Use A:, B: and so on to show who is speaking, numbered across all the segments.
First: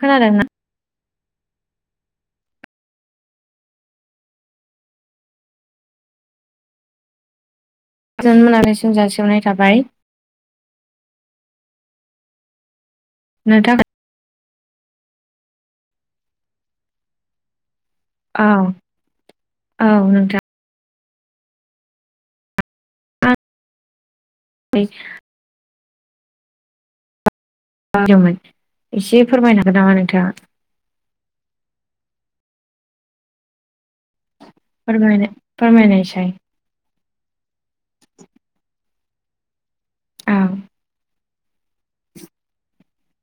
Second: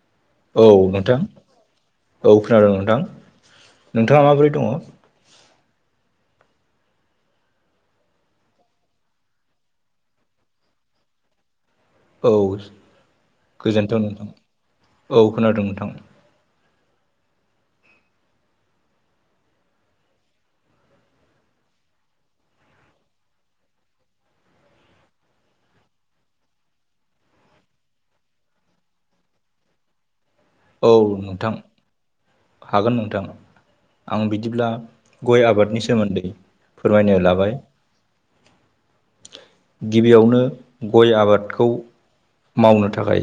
A: खोनादोंना
B: औ नोंथां। औ खोनादों नोंथां नोंथाङा माबोरै दङ'?
A: गोजोन मोनाबिलिसिम जासिहरनाय थाबाय।
B: औ
A: नोंथां
B: गोजोनथों नोंथां, औ खोनादों नोंथां।
A: औ औ नोंथां। आं [unintelligible] बायदोंमोन एसे फोरमायनो हागोन नामा नोंथाङा?
B: औ नोंथां हागोन नोंथां। आं बिदि बिदिब्ला
A: फोरमायनो
B: गय आबादनि सोमोन्दै
A: फोरमायनायसाय
B: फोरमायनो लाबाय
A: औ
B: गिबियावनो गय आबाद खौ मावनो थाखाय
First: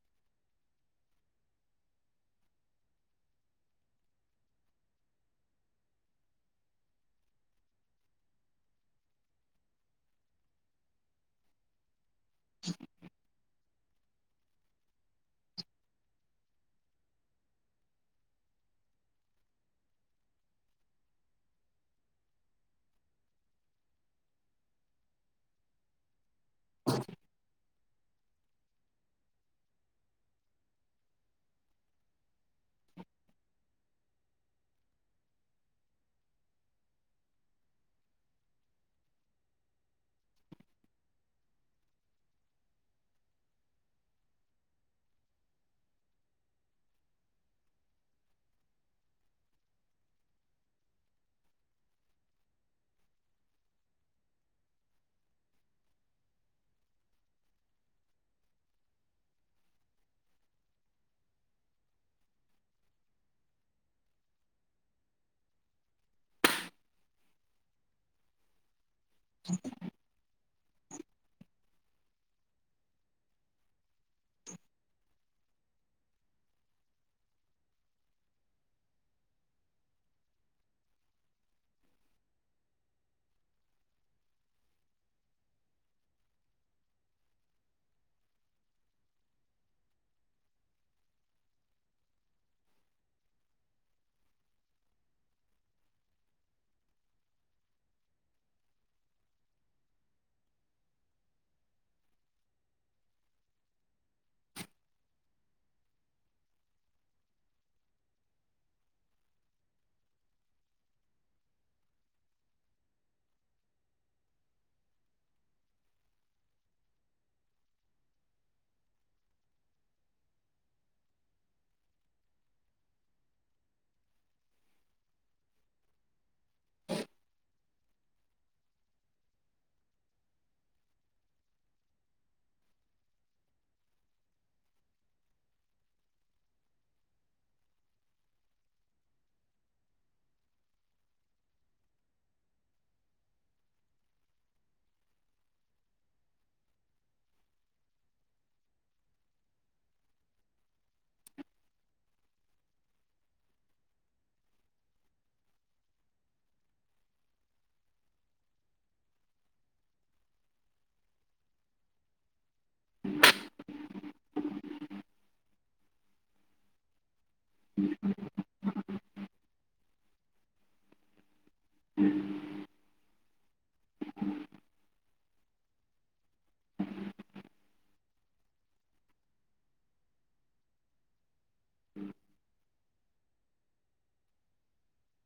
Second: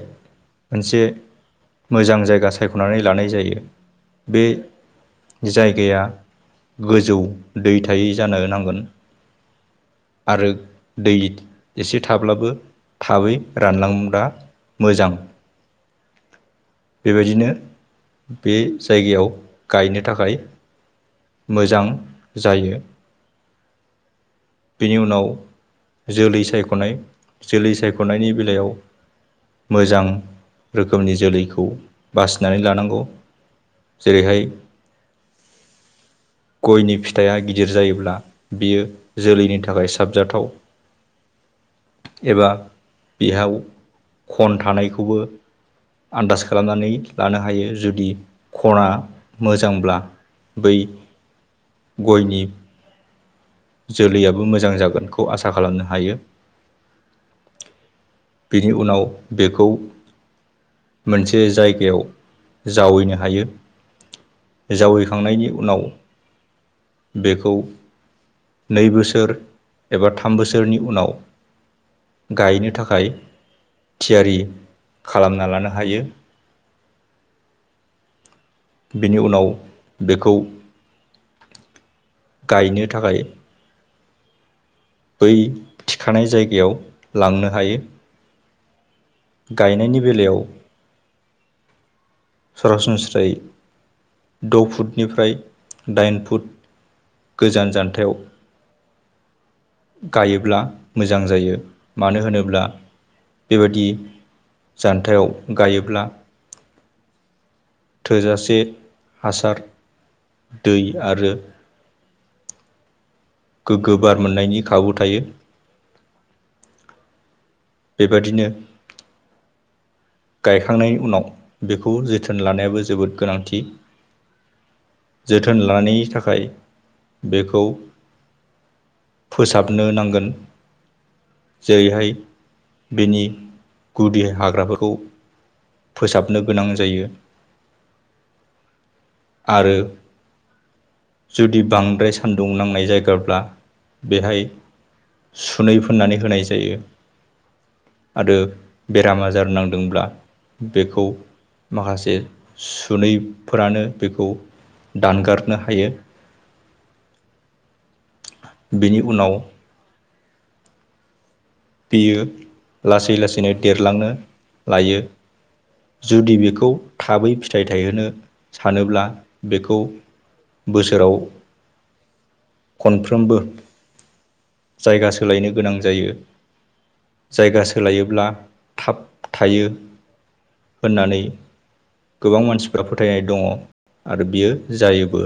B: मोनसे मोजां जायगा सायख'नानै लानाय जायो। बे जायगाया गोजौ दै थायै जानो नांगोन। आरो दै एसे थाब्लाबो थाबै रानलांबा मोजां। बेबायदिनो बे जायगायाव गायनो थाखाय मोजां जायो। बेनि उनाव जोलै सायख'नाय जोलै सायख' ख'नायनि बेलायाव मोजां रोखोमनि जोलैखौ खौ बासिनानै लानांगौ जेरैहाय गयनि फिथाइया गिदिर जायोब्ला बियो जोलैनि थाखाय साबजाथाव एबा बेहयाव खन थानायखौबो आन्दास खालामनानै लानो हायो जुदि खना मोजांब्ला बै गयनि जोलैयाबो मोजां जागोनखौ आसा खालामनो हायो। बेनि उनाव बेखौ मोनसे जायगायाव जावैनो हायो जावैखांनायनि उनाव बेखौ नै बोसोर बोसोर एबा थाम बोसोरनि उनाव गायनो थाखाय थियारि खालामना लानो हायो। बेनि उनाव बेखौ गायनो थाखाय बै थिखानाय जायगायाव लांनो हायो। गायनायनि बेलायाव सरासनस्रायै द' फुटनिफ्राय दाइन फुट गोजान जान्थायाव गायोब्ला मोजां जायो मानो होनोब्ला बेबादि जान्थायाव गायोब्ला थोजासे हासार दै आरो गोगो बार मोननायनि खाबु थायो बेबादिनो गायखांनायनि उनाव बेखौ जोथोन लानायाबो जोबोद गोनांथि जोथोन लानायनि थाखाय बेखौ फोसाबनो नांगोन जेरैहाय बेनि गुदि हाग्राफोरखौ फोसाबनो गोनां जायो आरो जुदि बांद्राय सान्दुं नांनाय जायगाब्ला बेहाय सुनै फोननानै होनाय जायो आरो बेराम आजार नांदोंब्ला बेखौ माखासे बेनि उनाव बियो लासै लासैनो देरलांनो लायो जुदि बेखौ थाबै फि फिथाइ थायहोनो सानोब्ला बेखौ बोसोराव खनफ्रोमबो जायगा सोलायनो गोनां जायो जायगा सोलायोब्ला थाब थायो होननानै गोबां मानसिफ्रा फोथायनाय दङ आरो बियो जायोबो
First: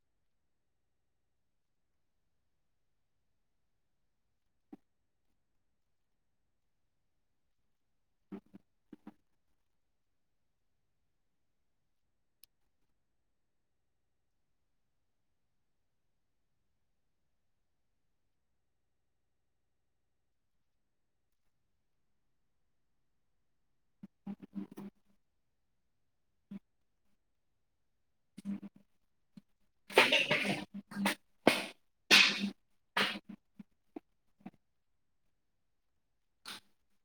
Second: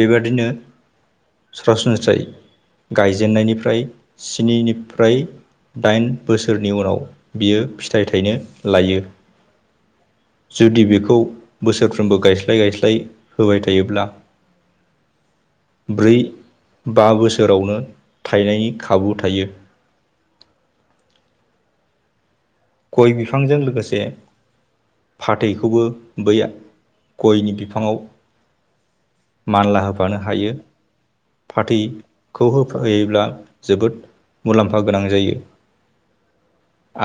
B: बेबादिनो सरासनस्रायै गायजेननायनिफ्राय स्निनिफ्राय दाइन बोसोरनि उनाव बियो फिथाइ थाइनो लायो जुदि बेखौ बोसोरफ्रोमबो गायस्लाय गायस्लाय होबाय थायोब्ला ब्रै बा बोसोरावनो थायनायनि खाबु थायो। गय बिफांजों लोगोसे फाथैखौबो बै गयनि बिफाङाव
A: [unintelligible]
B: मानला होफानो हायो पाथैखौ होफा होयोब्ला जोबोद मुलाम्फा गोनां जायो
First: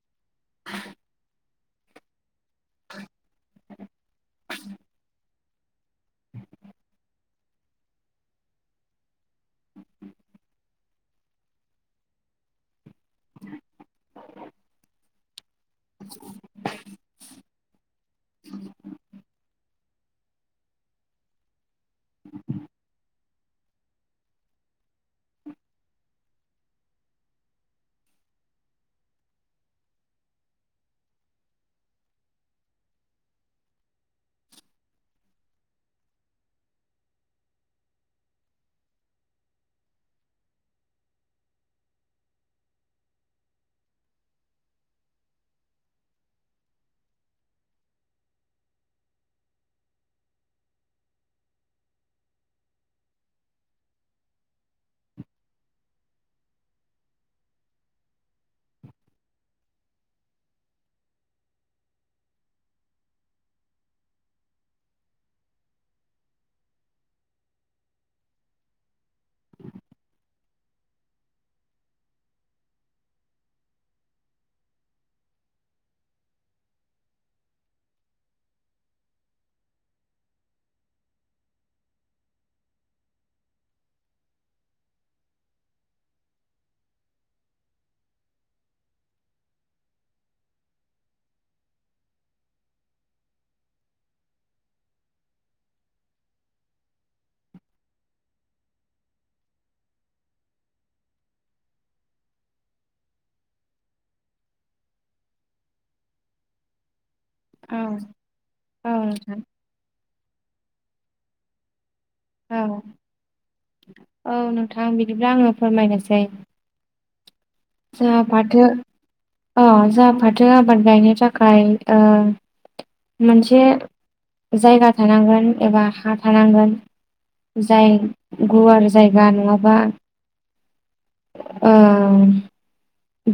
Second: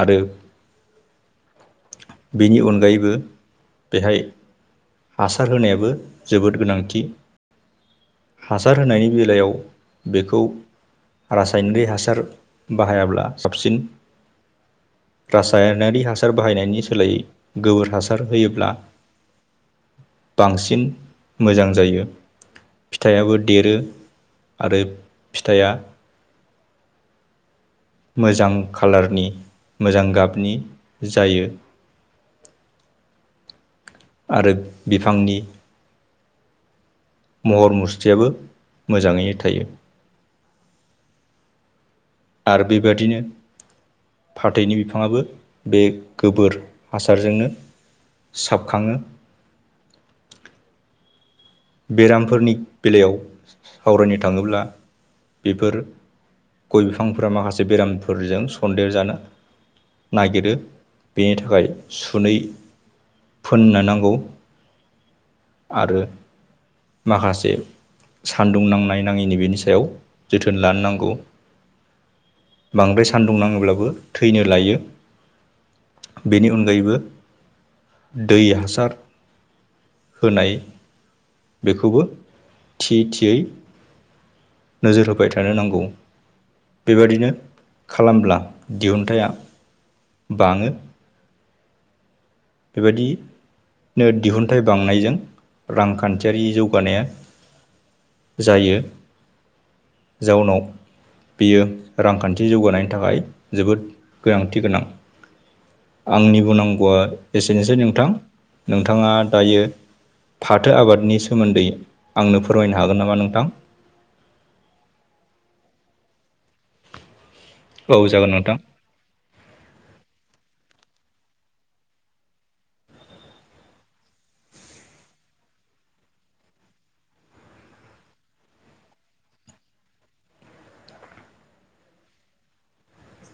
B: आरो बेनि अनगायैबो बेहाय हासार होनायाबो जोबोद गोनांथि हासार होनायनि बेलायाव बेखौ रासायनारि हासार बाहायाब्ला साबसिन रासायनारि हासार बाहायनायनि सोलायै गोबोर हासार होयोब्ला बांसिन मोजां जायो फिथाइाबो देरो आरो फिथाइया मोजां खालारनि मोजां गाबनि जायो। ओ। आरो बिफांनि महर मुस्तयाबो मोजाङैनो थायो। आर बेबायदिनो फाथैनि बिफाङआो बे गोबोर हासारजोंनो साबखाङो। बेरामफोरनि बेलायाव सावरायनो थाङोब्ला बेफोर गय बिफांफोरा माखासे बेरामफोरजों सन्देर जानो नागिरो बेनि थाखाय सुनै फोननो नांगौ आरो माखासे सान्दुं नांनाय नाङैनि बेनि सायाव जोथोन लानो नांगौ। बांद्राय सान्दुं नाङोब्लाबो थैनो लायो बेनि अनगायैबो दै हासार होनाय बेखौबो थि थियै नोजोर होबाय थानो नांगौ। बेबादिनो खालामब्ला दिहुनथाया बाङो। बेबायदि नो दिहुनथाइ बांनायजों रांखान्थियारि जौगानाया जायो जाउनाव बियो रांखान्थि जौगानायनि थाखाय जोबोद गोनांथि गोनां। आंनि बुं नांगौआ एसेनोसै
A: औ
B: नोंथां
A: औ
B: नोंथाङा
A: नोंथां
B: दायो फाथो आबादनि सोमोन्दै आंनो
A: औ
B: फोरमायनो हागोन नामा नोंथां
A: औ नोंथां बिदिब्ला आङो फोरमायनोसै
B: औ
A: जा
B: जागोन नोंथां
A: फाथो औ जा फाथ जों आबाद गायनो थाखाय ओ। मोनसे जायगा थानांगोन एबा हा थानांगोन। जाय गुवार जायगा नङाबा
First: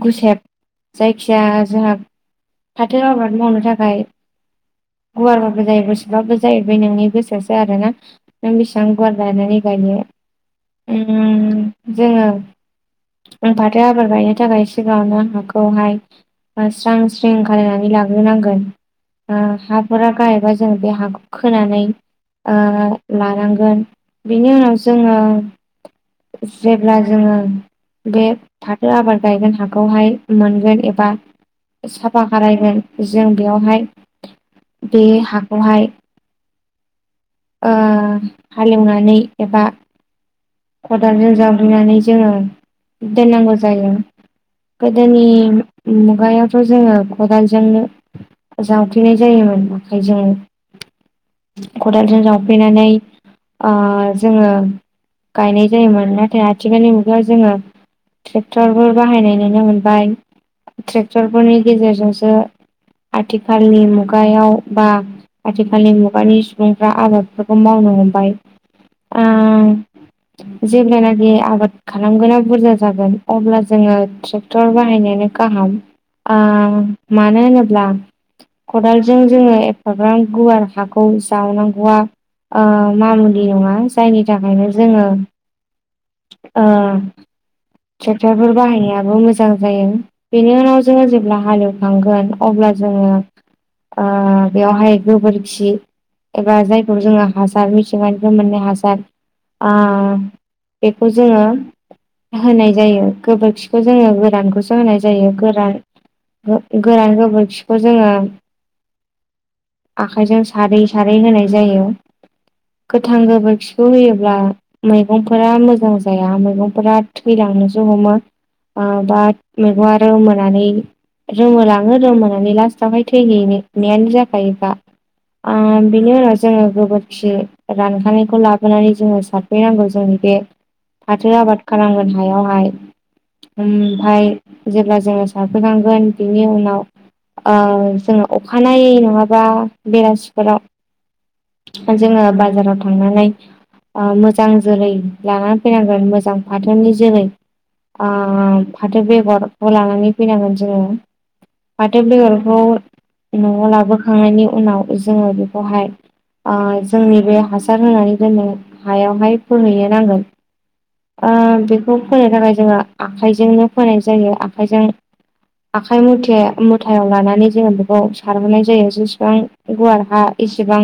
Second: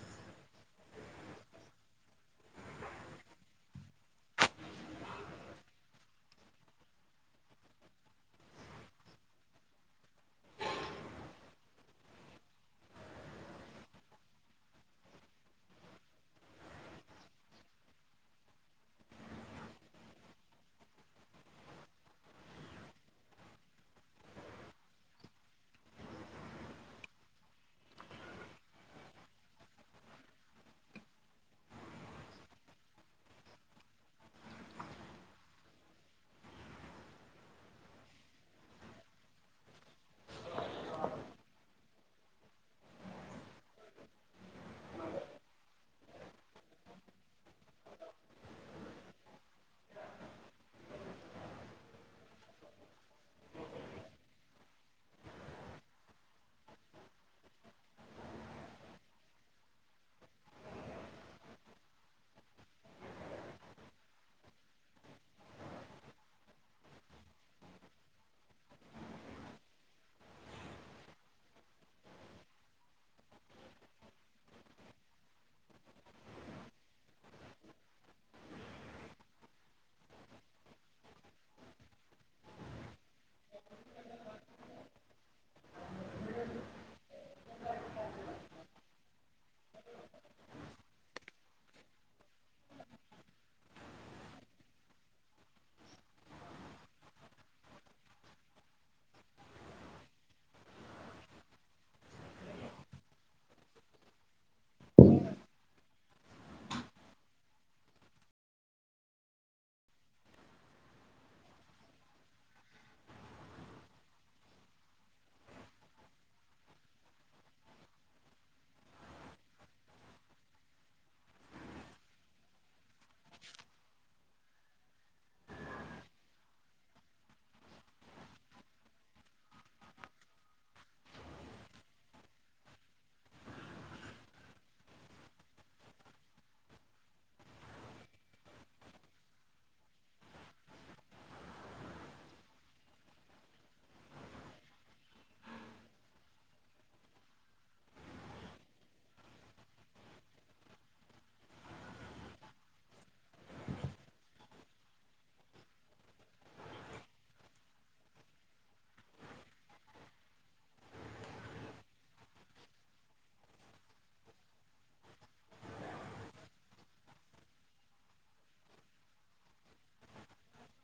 A: गुसेब जायखिया जोंहा फाथो आबाद मावनो थाखाय गुवारबाबो जायो गुसेबाबो जायो बे नोंनि गोसोसो आरोना? नों बेसेबां गुवार गायनानै नो जोङो। आं फाथो आबाद गायनो थाखाय सिगाङावनो हाखौहाय बा स्रां स्रिं खालायनानै लाग्रोनांगोन। ओ हाफोरा गायबा जों बे हाखौ खोनानै लानांगोन बिनि उनाव जोङो जेब्ला जोङो बे फाथो आबाद गायगोन हाखौहाय मोनगोन एबा साफा खारायगोन जों बेयावहाय बे हाखौहाय ओ हालेवनानै एबा खदालजों जाग्लिनानै जोङो दोननांगौ जायो। गोदोनि मुगायावथ' जोङो खदालजोंनो जावफेनाय जायो। औ आखाय जों
B: औ।
A: खदालजों जावफैनानै जोङो गायनाय जायोमोन। नाथाय आथिखालनि मुगायाव जोङो ट्रेक्टरफोर बाहायनाय नुनो मोनबाय ट्रेक्टरफोरनि गेजेरजोंसो आथिखालनि मुगायाव बा आथिखालनि मुगानि सुबुंफ्रा आबादफोरखौ मावनो हमबाय आं
B: [unintelligible]
A: जेब्लानाखि आबाद खालामगोना बुरजा जागोन अब्ला जोङो ट्रेक्टर बाहायनायानो गाहाम ओ मानो होनोब्ला खदालजों जोङो एफाग्रां गुवार हाखौ जावनांगौआ ओ मामुलि नङा जायनि थाखायनो जोङो ओ ट्रेक्टरफोर बाहायनायाबो मोजां जायो बेनि उनाव जोङो जेब्ला हालएवखांगोन अब्ला जोङो ओ ओ बेयावहाय गोबोरखि एबा जायखौ जोङो हासार मिथिंगानिफ्राय मोननाय हासार आ बेखौ जोङो होनाय जायो गोबोरखिखौ जोङो गोरानखौसो होनाय जायो गोरान गो गोरान गोबोरखिखौ जोङो आखाइजों सारै सारै होनाय जायो। गोथां गोबोरखिखौ होयोब्ला मैगंफोरा मोजां जाया मैगंफोरा थैलांनोसो हमो। आ बा मेगंआ रोमोनानै रोमोलाङो रोमोनानै लास्टावहाय थैहैनायानो जाखायोखा। आ बेनि उनाव जोङो गोबोरखि रानखानायखौ लाबोनानै जोङो सार फैनांगौ जोंनि बे फाथो आबाद खालामगोन हायावहाय। ओमफाय जेब्ला जोङो सारफैनांगोन बिनि उनाव ओ जोङो अखानायै नङाबा बेलासिफोराव जोङो बाजाराव थांनानै ओ मो जां जोलै लानानै फैनांगोन मोजां फाथोननि जोलै। ओ फाथो बेगरखौ लानानै फैनांगोन जोङो फाथो बेगरखौ न'आव लाबोखांनायनि उनाव जोङो बेखौहाय ओ जोंनि बे हासार होनानै दोननो हायावहाय फोहैनो नांगोन। ओ बेखौ फोनो थाखाय जोङो आखाइजोंनो फोनाय जायो आखाइजों आखाइ मुथे मुथायाव लानानै जोङो बेखौ सारहोनाय जायो जेसेबां गुवार हा। एसेबां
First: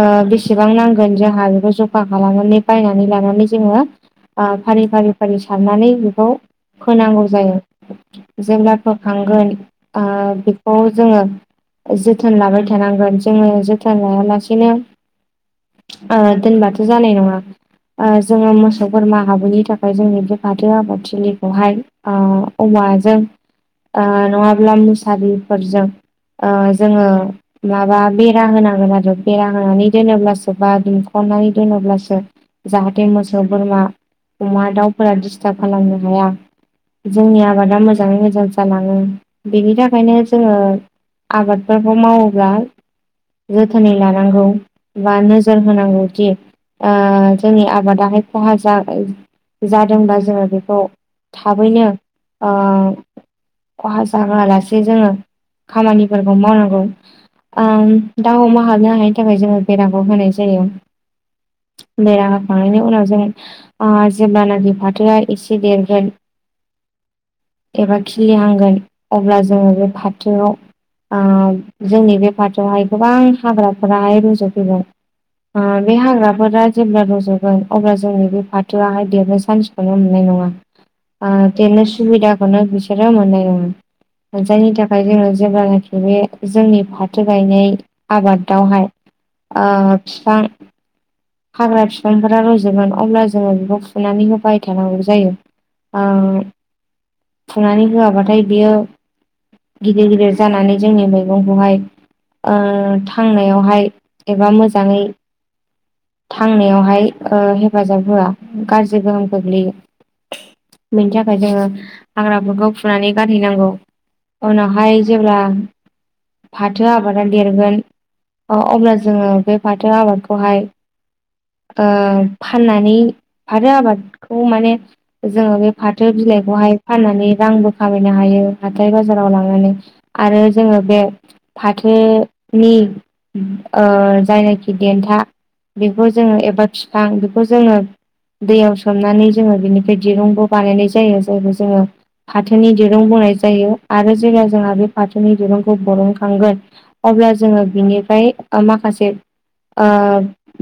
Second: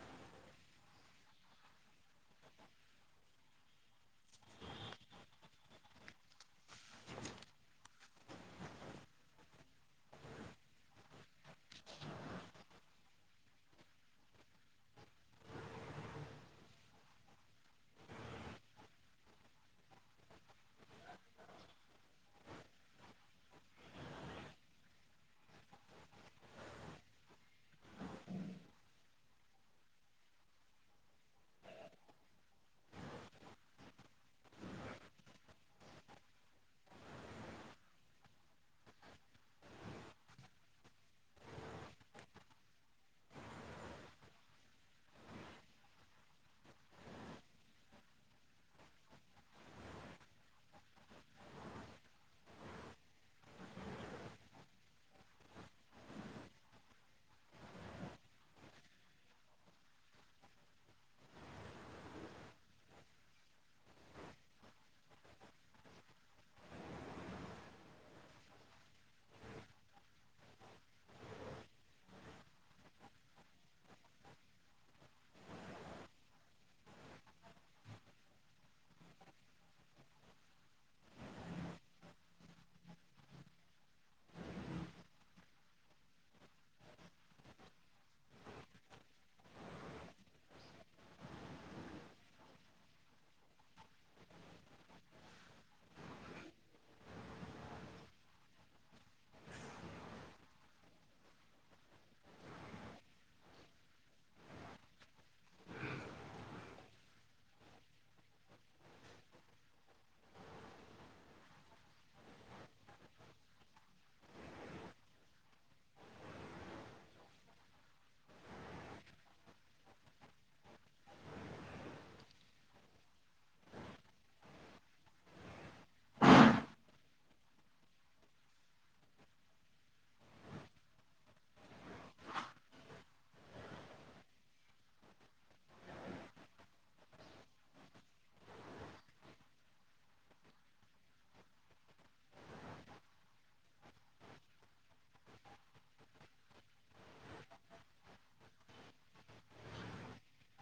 A: ओ बेसेबां नांगोन जोंहा बेखौ ज मा खालामनानै बायनानै लानानै जोङो ओ फारि फारि फारि सारनानै बेखौ फोनांगौ जायो जेब्ला फोखांगोन आ बेखौ जोङो जोथोन लाबाय थानांगोन जोङो जोथोन लायालासेनो ओ दोनबाथ' जानाय नङा ओ जोङो मोसौ बोरमा हाबैनि थाखाय जोंनि बे फाथो आबादथिलिखौहाय ओ अ माजों ओ नङाब्ला मुसारिफोरजों ओ जोङो माबा बेरा होनांगोन आरो बेरा होनानै दोनोब्लासो बा दुमखनानै दोनोब्लासो जाहाथे मोसौ बोरमा अमा दाउफोरा डिस्टार्ब खालामनो हाया। जोंनि आबादा मोजाङै मोजां जालाङो बेनि थाखायनो जोङो आबादफोरखौ मावोब्ला जोथोनै लानांगौ बा नोजोर होनांगौदि ओ जोंनि आबादाहाय खहा जा जादोंब्ला जोङो बेखौ थाबैनो ओ खहा जाहोआ लासे जोङो खामानिफोरखौ मावनांगौ। ओम दाउ अमा हाबनो हायैनि थाखाय जोङो बेराखौ होनाय जायो। बेरा होखांनायनि उनाव जोङो ओ जेब्लानाखि फाथोआ एसे देरगोन
B: [inaudible]
A: एबा खिलिहांगोन अब्ला जोङो बे फाथोआव ओ जोंनि बे फाथोआवहाय गोबां हाग्राफोराहाय रुजफैबाय। ओ बे हाग्रा फोरा जेब्ला रज'गोन अब्ला जोंनि बे फाथोआहाय देरनो सान्सखौनो मोननाय नङा। आ देरनो सुबिदाखौनो बिसोरो मोननाय नङा। जायनि थाखाय जोङो जेब्लानाखि बे जोंनि फाथो गायनाय आबादावहाय ओ फिफां हाग्रा बिफांफोरा रजगोन अब्ला जोङो बेखौ फुनानै होबाय थानांगौ जायो। ओ फुनानै होयाबाथाय बियो गिदिर गिदिर जानानै जोंनि मैगंखौहाय ओ थांनायावहाय एबा मोजाङै थांनायावहाय ओ हेफाजाब होया गाज्रि गोहोम खग्लैयो। बेनि थाखाय जोङो हाग्राफोरखौ फुनानै गारहैनांगौ। उनावहाय जेब्ला फाथो आबादा देरगोन अ अब्ला जोङो बे फाथो आबादखौहाय
B: [inaudible]
A: ओ फाननानै फाथो आबादखौ माने जोङो बे फाथो बिलाइखौ हाय फानानै रांबो खामायनो हायो हाथाय बाजाराव लांनानै आरो जोङो बे फाथोनि ओ जायनाखि देन्था बेखौ जोङो एबा फिफां बेखौ जोङो दैयाव सोमनानै जोङो बेनिफ्राय दिरुंबो बानायनाय जायो। जायखौ जोङो फाथोनि दिरुं बुंनाय जायो आरो जेब्ला जोंहा बे फाथोनि दिरुंखौ बरनखांगोन अब्ला जोङो बिनिफ्राय माखासे ओ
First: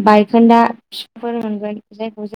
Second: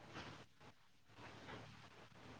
A: बायखोन्दा फिफांफोर मोनगोन जायखौ जों